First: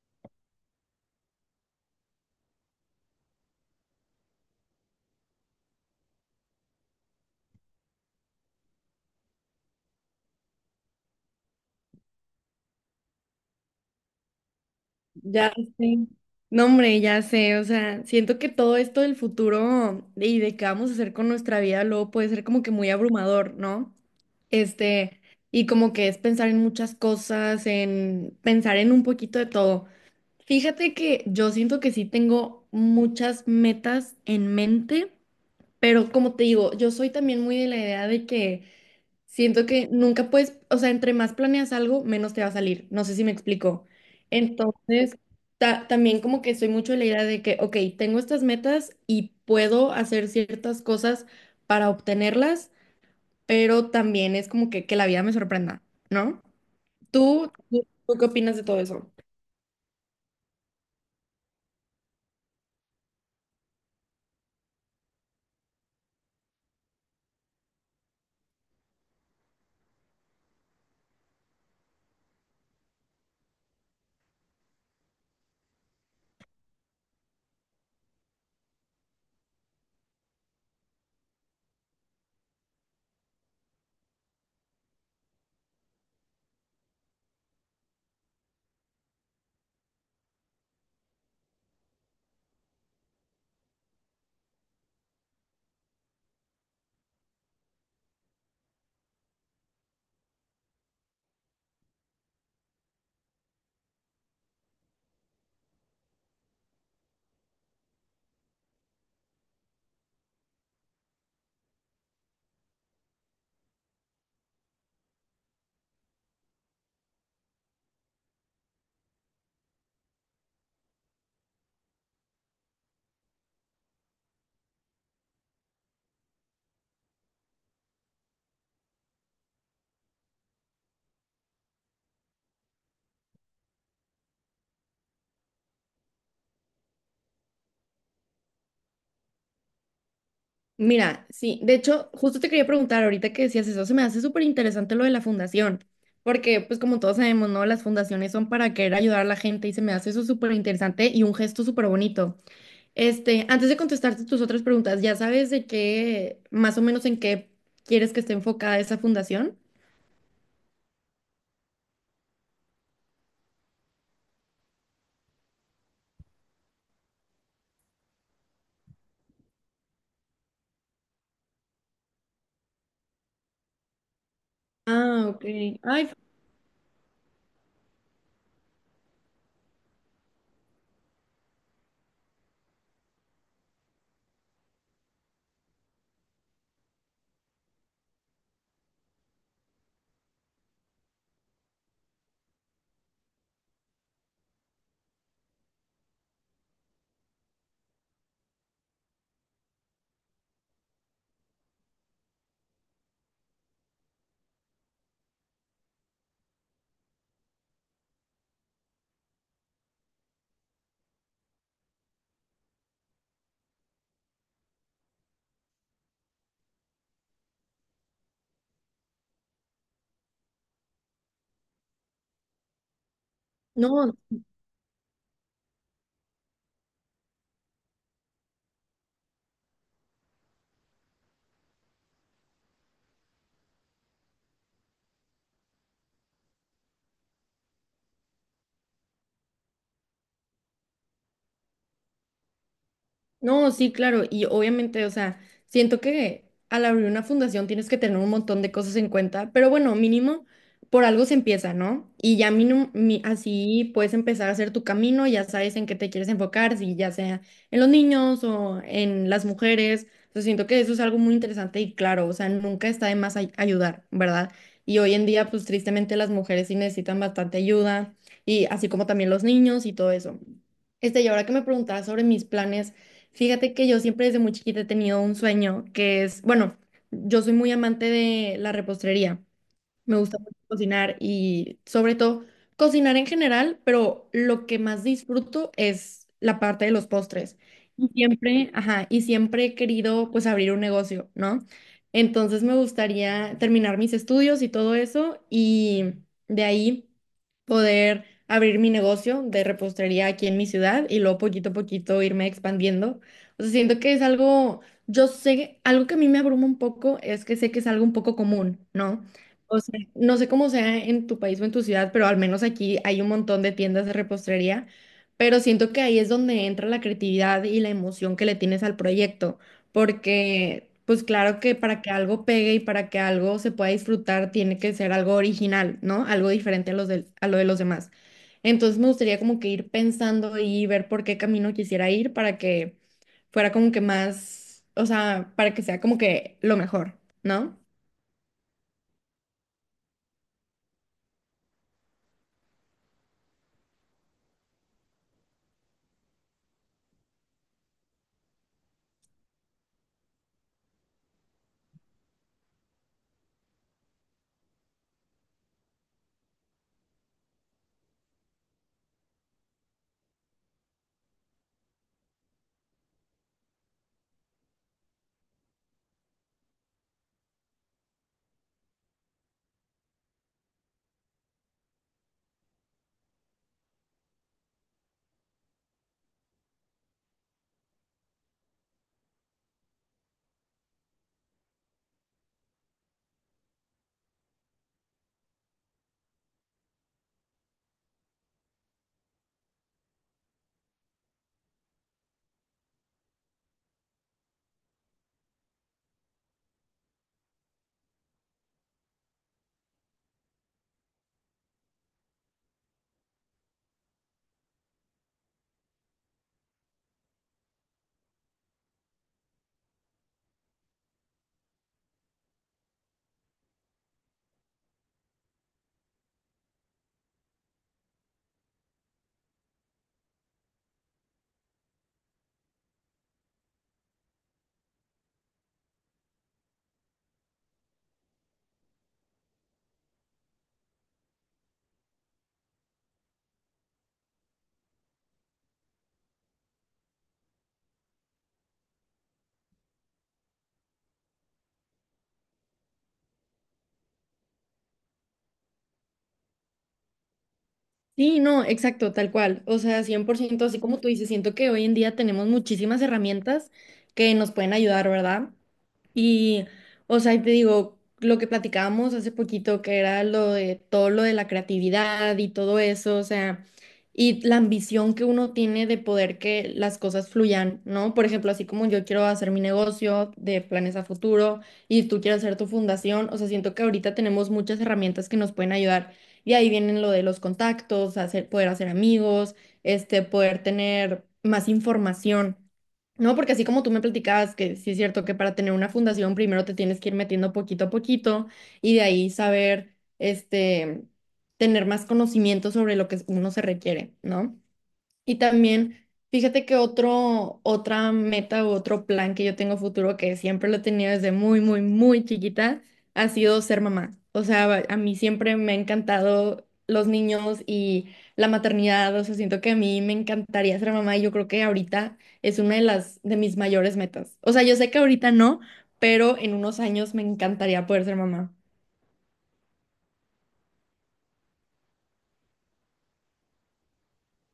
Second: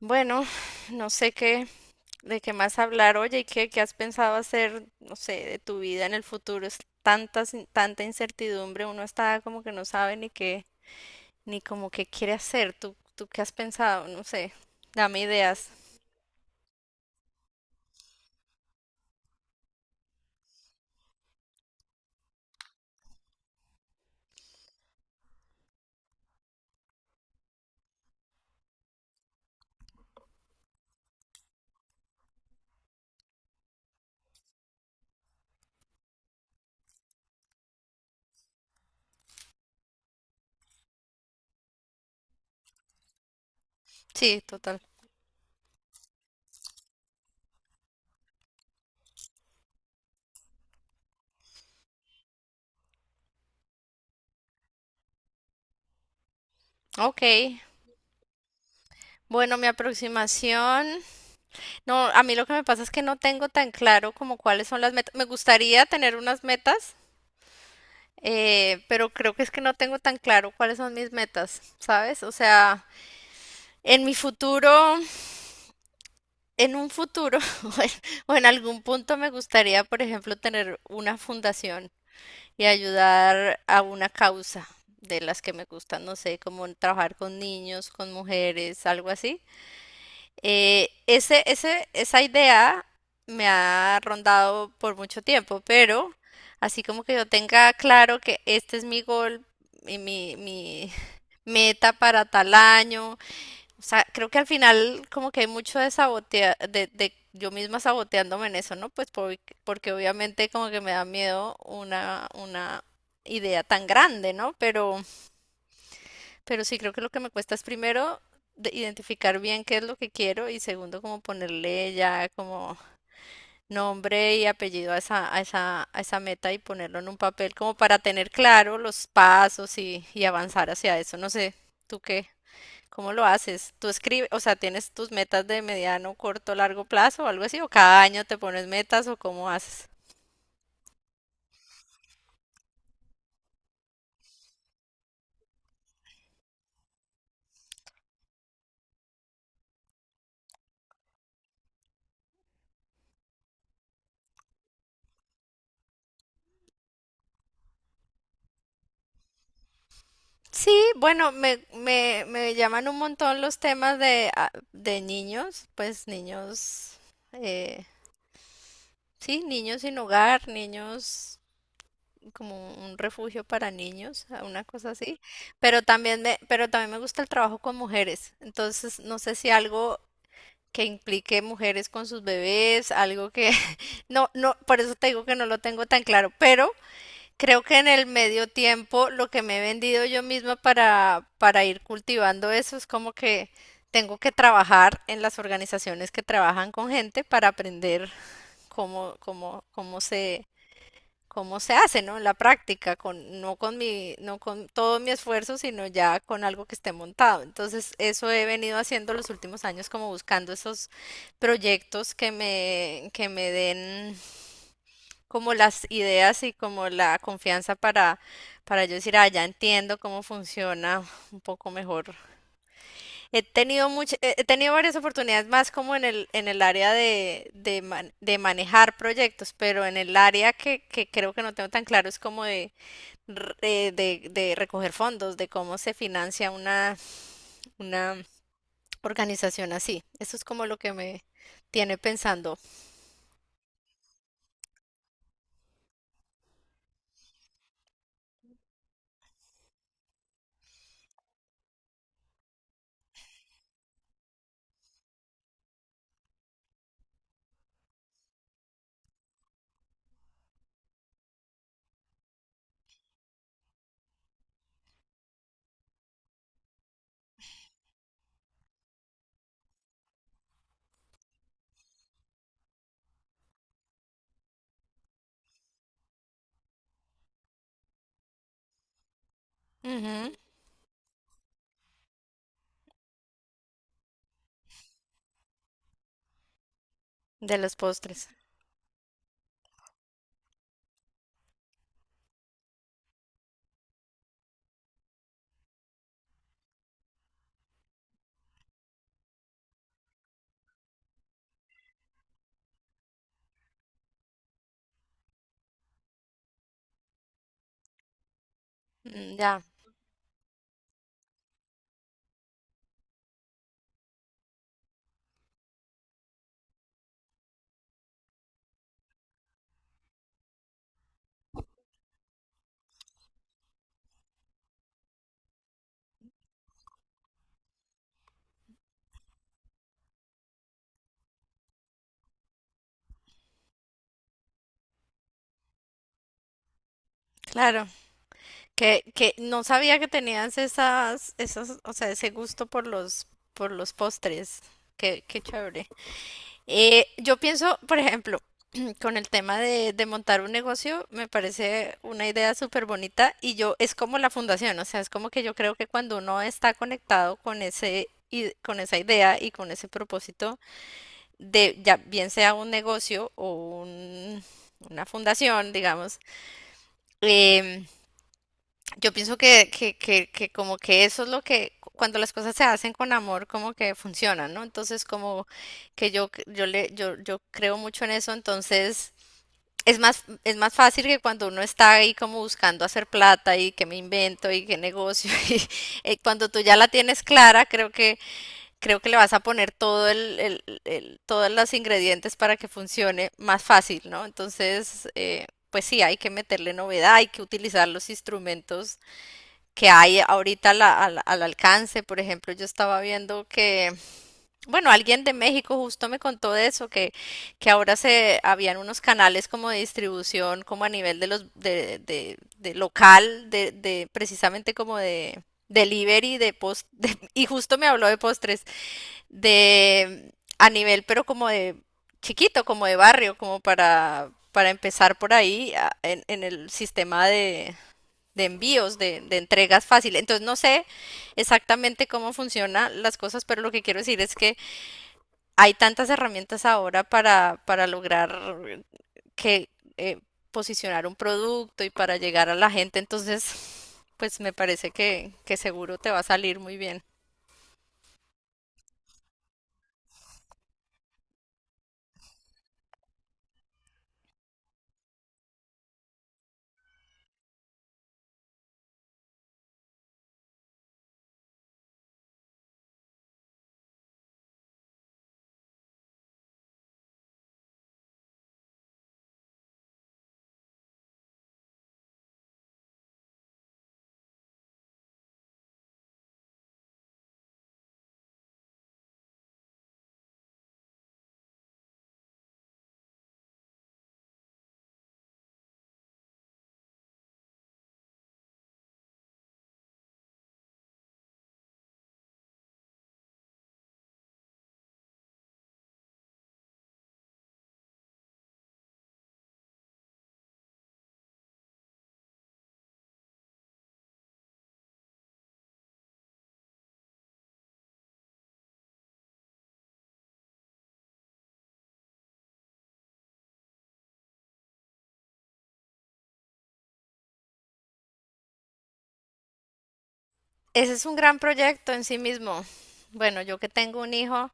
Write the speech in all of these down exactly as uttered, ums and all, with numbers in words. Bueno, no sé qué, de qué más hablar. Oye, ¿y qué, qué has pensado hacer, no sé, de tu vida en el futuro? Es tantas, in- tanta incertidumbre, uno está como que no sabe ni qué, ni como qué quiere hacer. ¿Tú, tú qué has pensado? No sé, dame Ya ideas. sé. No, hombre, ya sé. O sea, siento que todo esto del futuro y de qué vamos a hacer con nuestra vida luego puede ser como que muy abrumador, ¿no? Este, y como que es pensar en muchas cosas, en pensar en un poquito de todo. Fíjate que yo siento que sí tengo muchas metas en mente, pero como te digo, yo soy también muy de la idea de que siento que nunca puedes, o sea, entre más planeas algo, menos te va a salir. No sé si me explico. Sí, total. Entonces, ta- también como que soy mucho de la idea de que, ok, tengo estas metas y puedo hacer ciertas cosas para obtenerlas, pero también es como que, que la vida me sorprenda, ¿no? Ok. ¿Tú, tú, tú qué opinas de todo eso? Bueno, mi aproximación. No, a mí lo que me pasa es que no tengo tan claro como cuáles son las metas. Me gustaría tener unas metas, eh, pero creo que es que no tengo tan claro cuáles son mis metas, ¿sabes? O sea, en mi futuro, en un futuro o en, o en algún punto me gustaría, por ejemplo, tener una fundación y ayudar a una causa de las que me gustan, no sé, como trabajar con niños, con mujeres, algo así. Eh, ese, ese, esa idea me ha rondado por mucho tiempo, pero así como que yo tenga claro que este es mi gol y mi, mi meta para tal año. O sea, creo que al final como que hay mucho de sabotear, de, de yo misma saboteándome en eso, ¿no? Pues por- porque obviamente como que me da miedo una, una idea tan grande, ¿no? Pero, pero sí creo que lo que me cuesta es primero de- identificar bien qué es lo que quiero y segundo como ponerle ya como nombre y apellido a esa, a esa, a esa meta y ponerlo en un papel como para tener claro los pasos y, y avanzar hacia eso. No sé, ¿tú qué? ¿Cómo lo haces? ¿Tú escribes, o sea, tienes tus metas de mediano, corto, largo plazo o algo así? ¿O cada año te pones metas o cómo haces? Mira, sí, de hecho, justo te quería preguntar ahorita que decías eso, se me hace súper interesante lo de la fundación, porque pues como todos sabemos, ¿no? Las fundaciones son para querer ayudar a la gente y se me hace eso súper interesante y un gesto súper bonito. Este, antes de contestarte tus otras preguntas, ¿ya sabes de qué, más o menos en qué quieres que esté enfocada esa fundación? Sí, bueno, me, me, me llaman un montón los temas de, ah, de niños, pues niños, eh, sí, niños sin hogar, niños como un refugio para niños, ah, una cosa así, Ah, ok. pero Ay, también me, pero también me gusta el trabajo con mujeres, entonces no sé si algo que implique mujeres con sus bebés, algo que no, no, por eso te digo que no lo tengo tan claro, pero creo que en el medio tiempo lo que me he vendido yo misma para, para ir cultivando eso es como que tengo que trabajar en las organizaciones que trabajan con gente para aprender cómo, cómo, cómo se, cómo se hace, ¿no? En la práctica, con, no con mi, no con todo mi esfuerzo, sino ya con algo que esté montado. Entonces, eso he venido haciendo los últimos años, como buscando esos proyectos que me, que me den como las ideas y como la confianza para, para yo decir, ah, ya entiendo cómo funciona un poco mejor. He tenido no. much- eh, he tenido varias oportunidades más como en el, en el área de, de, man- de manejar proyectos, pero en el área que, que creo que no tengo tan claro es como de, r- eh, de, de recoger fondos, de cómo se financia una, una organización así. Eso es como lo que me tiene pensando. No, sí, claro, y obviamente, o sea, siento que al abrir una fundación tienes que tener un montón de cosas en cuenta, pero bueno, mínimo por algo se empieza, ¿no? Y ya mínimo, mi- así puedes empezar a hacer tu camino, ya sabes en qué te quieres enfocar, si ya sea en los niños o en las mujeres, o sea, siento que eso es algo muy interesante y claro, o sea, nunca está de más ay- ayudar, ¿verdad? Y hoy en día, pues tristemente las mujeres sí necesitan bastante ayuda, y así como también los niños y todo eso. Este, y ahora que me preguntabas sobre mis planes. Fíjate que yo siempre desde muy chiquita he tenido un sueño que es, bueno, yo soy muy amante de la repostería. Me Ujú. gusta mucho cocinar y sobre todo cocinar en general, pero lo que más disfruto es la parte de los postres. De los Y postres. siempre, ajá, y siempre he querido pues abrir un negocio, ¿no? Entonces me gustaría terminar mis estudios y todo eso y de ahí poder abrir mi negocio de repostería aquí en mi ciudad y luego poquito a poquito irme expandiendo. O sea, siento que es algo, yo sé, algo que a mí me abruma un poco es que sé que es algo un poco común, ¿no? Mm. Ya, O sea, no sé cómo sea en tu país o en tu ciudad, pero al menos aquí hay un montón de tiendas de repostería, pero siento que ahí es donde entra la creatividad y la emoción que le tienes al proyecto, porque pues claro que para que algo pegue y para que algo se pueda disfrutar tiene que ser algo original, ¿no? Algo diferente a los del- a lo de los demás. Entonces me gustaría como que ir pensando y ver por qué camino quisiera ir para que fuera como que más, o sea, para que sea como que lo mejor, ¿no? claro. Que, que no sabía que tenías esas, esas, o sea, ese gusto por los, por los postres. Qué, qué chévere. Eh, yo pienso, por ejemplo, con el tema de, de montar un negocio, me parece una idea súper bonita y yo es como la fundación, o sea, es como que yo creo que cuando uno está conectado con ese i- con esa idea y con ese propósito de ya bien sea un negocio o un- una fundación, digamos, em, yo pienso que, que, que, que como que eso es lo que cu- cuando las cosas se hacen con amor como que funcionan, ¿no? Entonces como que yo c- yo le yo yo creo mucho en eso, entonces es más es más fácil que cuando uno está ahí como buscando hacer plata y que me invento y que negocio y eh, cuando tú ya la tienes clara, creo que creo que le vas a poner todo el, el- el- todos los ingredientes para que funcione más fácil, ¿no? Entonces eh, pues sí, hay que meterle novedad, hay que utilizar los instrumentos que hay ahorita al, al- al alcance. Por ejemplo, yo estaba viendo que, bueno, alguien de México justo me contó de eso, que, que ahora se habían unos canales como de distribución, como a nivel de los, de, de, de local, de, de precisamente como de delivery de post, de- y justo me habló de postres, de a nivel, pero como de chiquito, como de barrio, como para, para empezar por ahí a- en, en el sistema de de envíos, de, de entregas fácil. Entonces no sé exactamente cómo funcionan las cosas, pero lo que quiero decir es que hay tantas herramientas ahora para, para lograr que eh, posicionar un producto y para llegar a la gente. Entonces, pues me parece que, que seguro te va a salir muy bien. Sí, no, exacto, tal cual. O sea, cien por ciento, así como tú dices, siento que hoy en día tenemos muchísimas herramientas que nos pueden ayudar, ¿verdad? Y, o sea, y te digo, lo que platicábamos hace poquito, que era lo de todo lo de la creatividad y todo eso, o sea, y la ambición que uno tiene de poder que las cosas fluyan, ¿no? Por ejemplo, así como yo quiero hacer mi negocio de planes a futuro y tú quieres hacer tu fundación, o sea, siento que ahorita tenemos muchas herramientas que nos pueden ayudar. Y ahí vienen lo de los contactos, hacer, poder hacer amigos, este, poder tener más información. No, porque así como tú me platicabas que sí es cierto que para tener una fundación primero te tienes que ir metiendo poquito a poquito y de ahí saber, este, tener más conocimiento sobre lo que uno se requiere, ¿no? Y también, fíjate que otro, otra meta u otro plan que yo tengo futuro, que siempre lo he tenido desde muy, muy, muy chiquita, ha sido ser mamá. O sea, va- a mí siempre me ha encantado los niños y la maternidad. O sea, siento que a mí me encantaría ser mamá y yo creo que ahorita es una de las, de mis mayores metas. O sea, yo sé que ahorita no, pero en unos años me encantaría poder ser mamá. Ese es un gran proyecto en sí mismo. Bueno, yo que tengo un hijo,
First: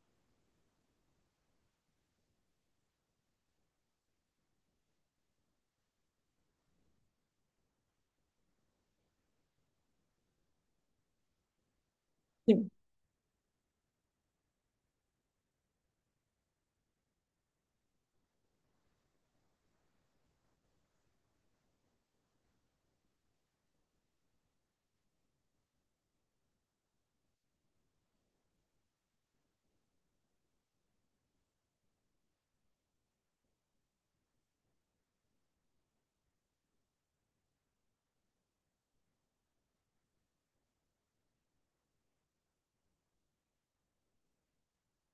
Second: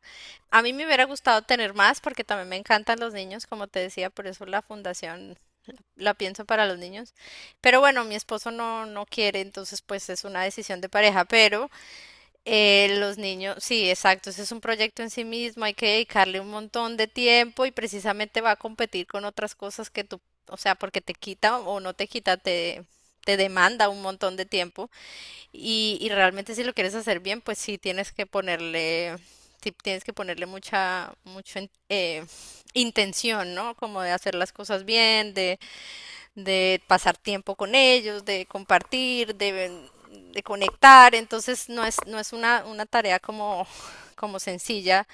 a mí me hubiera gustado tener más porque también me encantan los niños, como te decía, por eso la fundación la pienso para los niños. Pero bueno, mi esposo no, no quiere, entonces pues es una decisión de pareja, pero Sí. eh, los niños, sí, exacto, ese es un proyecto en sí mismo, hay que dedicarle un montón de tiempo y precisamente va a competir con otras cosas que tú, o sea, porque te quita o no te quita, te, te demanda un montón de tiempo y, y realmente si lo quieres hacer bien, pues sí tienes que ponerle... Sí, tienes que ponerle mucha, mucho, en- eh, intención, ¿no? Como de hacer las cosas bien, de, de pasar tiempo con ellos, de compartir, de, de conectar. Entonces no es, no es una, una tarea como, como sencilla,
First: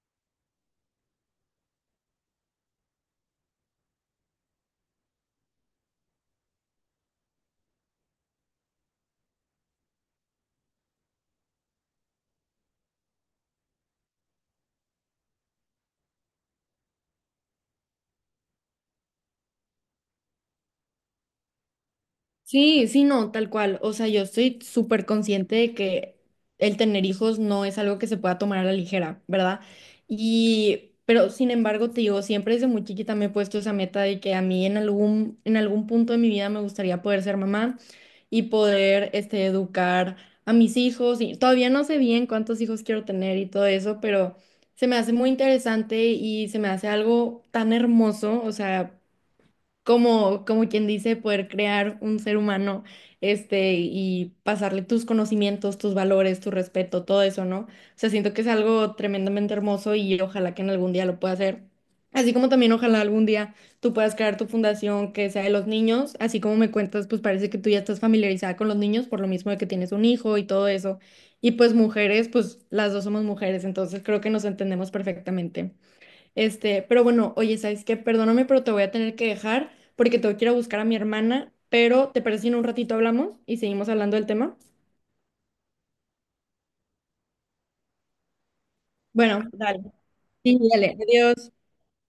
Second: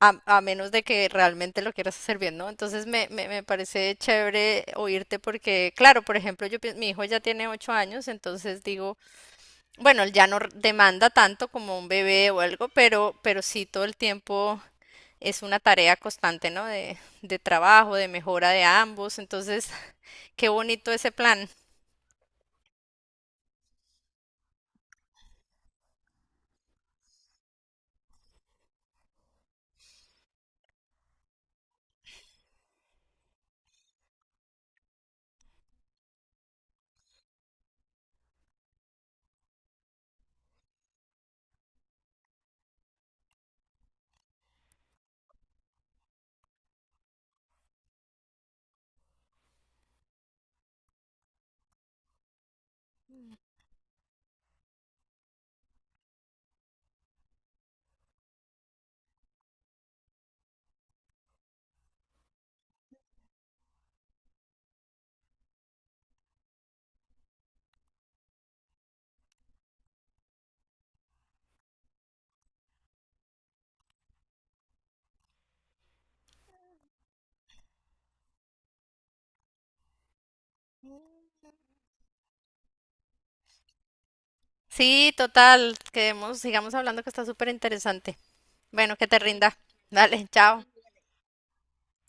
a, a menos de que realmente lo quieras hacer bien, ¿no? Entonces me, me, me parece chévere oírte porque, claro, por ejemplo, yo, pienso- mi hijo ya tiene ocho años, entonces digo, bueno, él ya no r- demanda tanto como un bebé o algo, pero, pero sí todo el tiempo es una tarea constante, ¿no? De, de trabajo, de mejora de ambos. Entonces, qué bonito ese plan. Sí, sí, no, tal cual. O sea, yo estoy súper consciente de que el tener hijos no es algo que se pueda tomar a la ligera, ¿verdad? Y, pero sin embargo, te digo, siempre desde muy chiquita me he puesto esa meta de que a mí en algún, en algún punto de mi vida me gustaría poder ser mamá y poder, este, educar a mis hijos. Y todavía no sé bien cuántos hijos quiero tener y todo eso, pero se me hace muy interesante y se me hace algo tan hermoso, o sea como, como quien dice, poder crear un ser humano, este, y pasarle tus conocimientos, tus valores, tu respeto, todo eso, ¿no? O sea, siento que es algo tremendamente hermoso y ojalá que en algún día lo pueda hacer. Así como también ojalá algún día tú puedas crear tu fundación que sea de los niños, así como me cuentas, pues parece que tú ya estás familiarizada con los niños por lo mismo de que tienes un hijo y todo eso. Y pues mujeres, pues las dos somos mujeres, entonces creo que nos entendemos perfectamente. Este, pero bueno, oye, ¿sabes qué? Perdóname, pero te voy a tener que dejar porque tengo que ir a buscar a mi hermana, pero ¿te parece si en un ratito hablamos y seguimos hablando del tema? Sí, total, quedemos, sigamos hablando que está súper interesante. Bueno, que te Bueno, rinda. dale. Dale, Sí, chao. dale. Adiós.